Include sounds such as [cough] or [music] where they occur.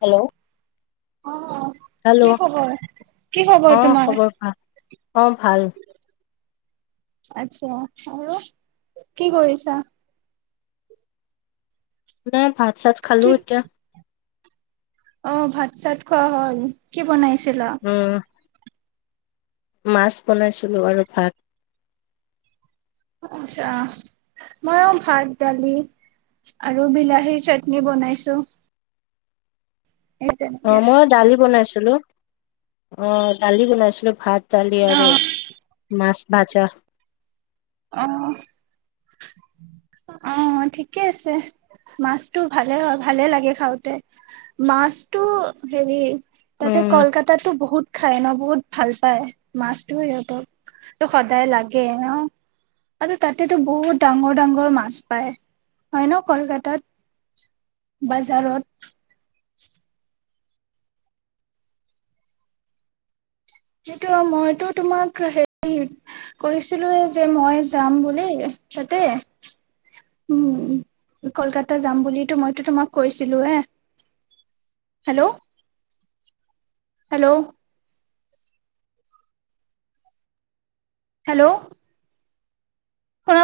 Hello [unintelligible] hello, কি খবৰ? কি খবৰ অ' তোমাৰ? খবৰ ভাল। অ' ভাল। আচ্ছা আৰু, কি কৰিছা? নাই ভাত চাত খালো কি এতিয়া। অ' ভাত-চাত খোৱা হ'ল । কি বনাই উম মাছ বনাইছিলোঁ আৰু ভাত। আচ্ছা। ময়ো ভাত, দালি আৰু বিলাহীৰ চাটনি বনাইছোঁ। অ' ময়ো দালি বনাইছোঁ। ছিলোঁ। অ' দালি বনাইছিলোঁ। ভাত দালি আৰু অ', মাছ। বাচা অ'। অ', ঠিকে আছে । মাছটো ভালে হয়- ভালে লাগে খাওঁতে । মাছটো হেৰি তাতে উম কলকাতাতো বহুত খাই ন'? বহুত ভাল পায় মাছটো সিহঁতক । তো সদায় লাগে ন'? আৰু তাতেতো বহুত ডাঙৰ-ডাঙ্গৰ মাছ পায়, হয় ন'? কলকাতাত, বাজাৰত। সেইটো মইতো তোমাক হেৰি কৈছিলোৱে যে মই যাম বুলি তাতে । উম, কলকাতা যাম বুলিতো মইতো তোমাক কৈছিলোৱে। হেল্ল'? হেল্ল'? হেল্ল'?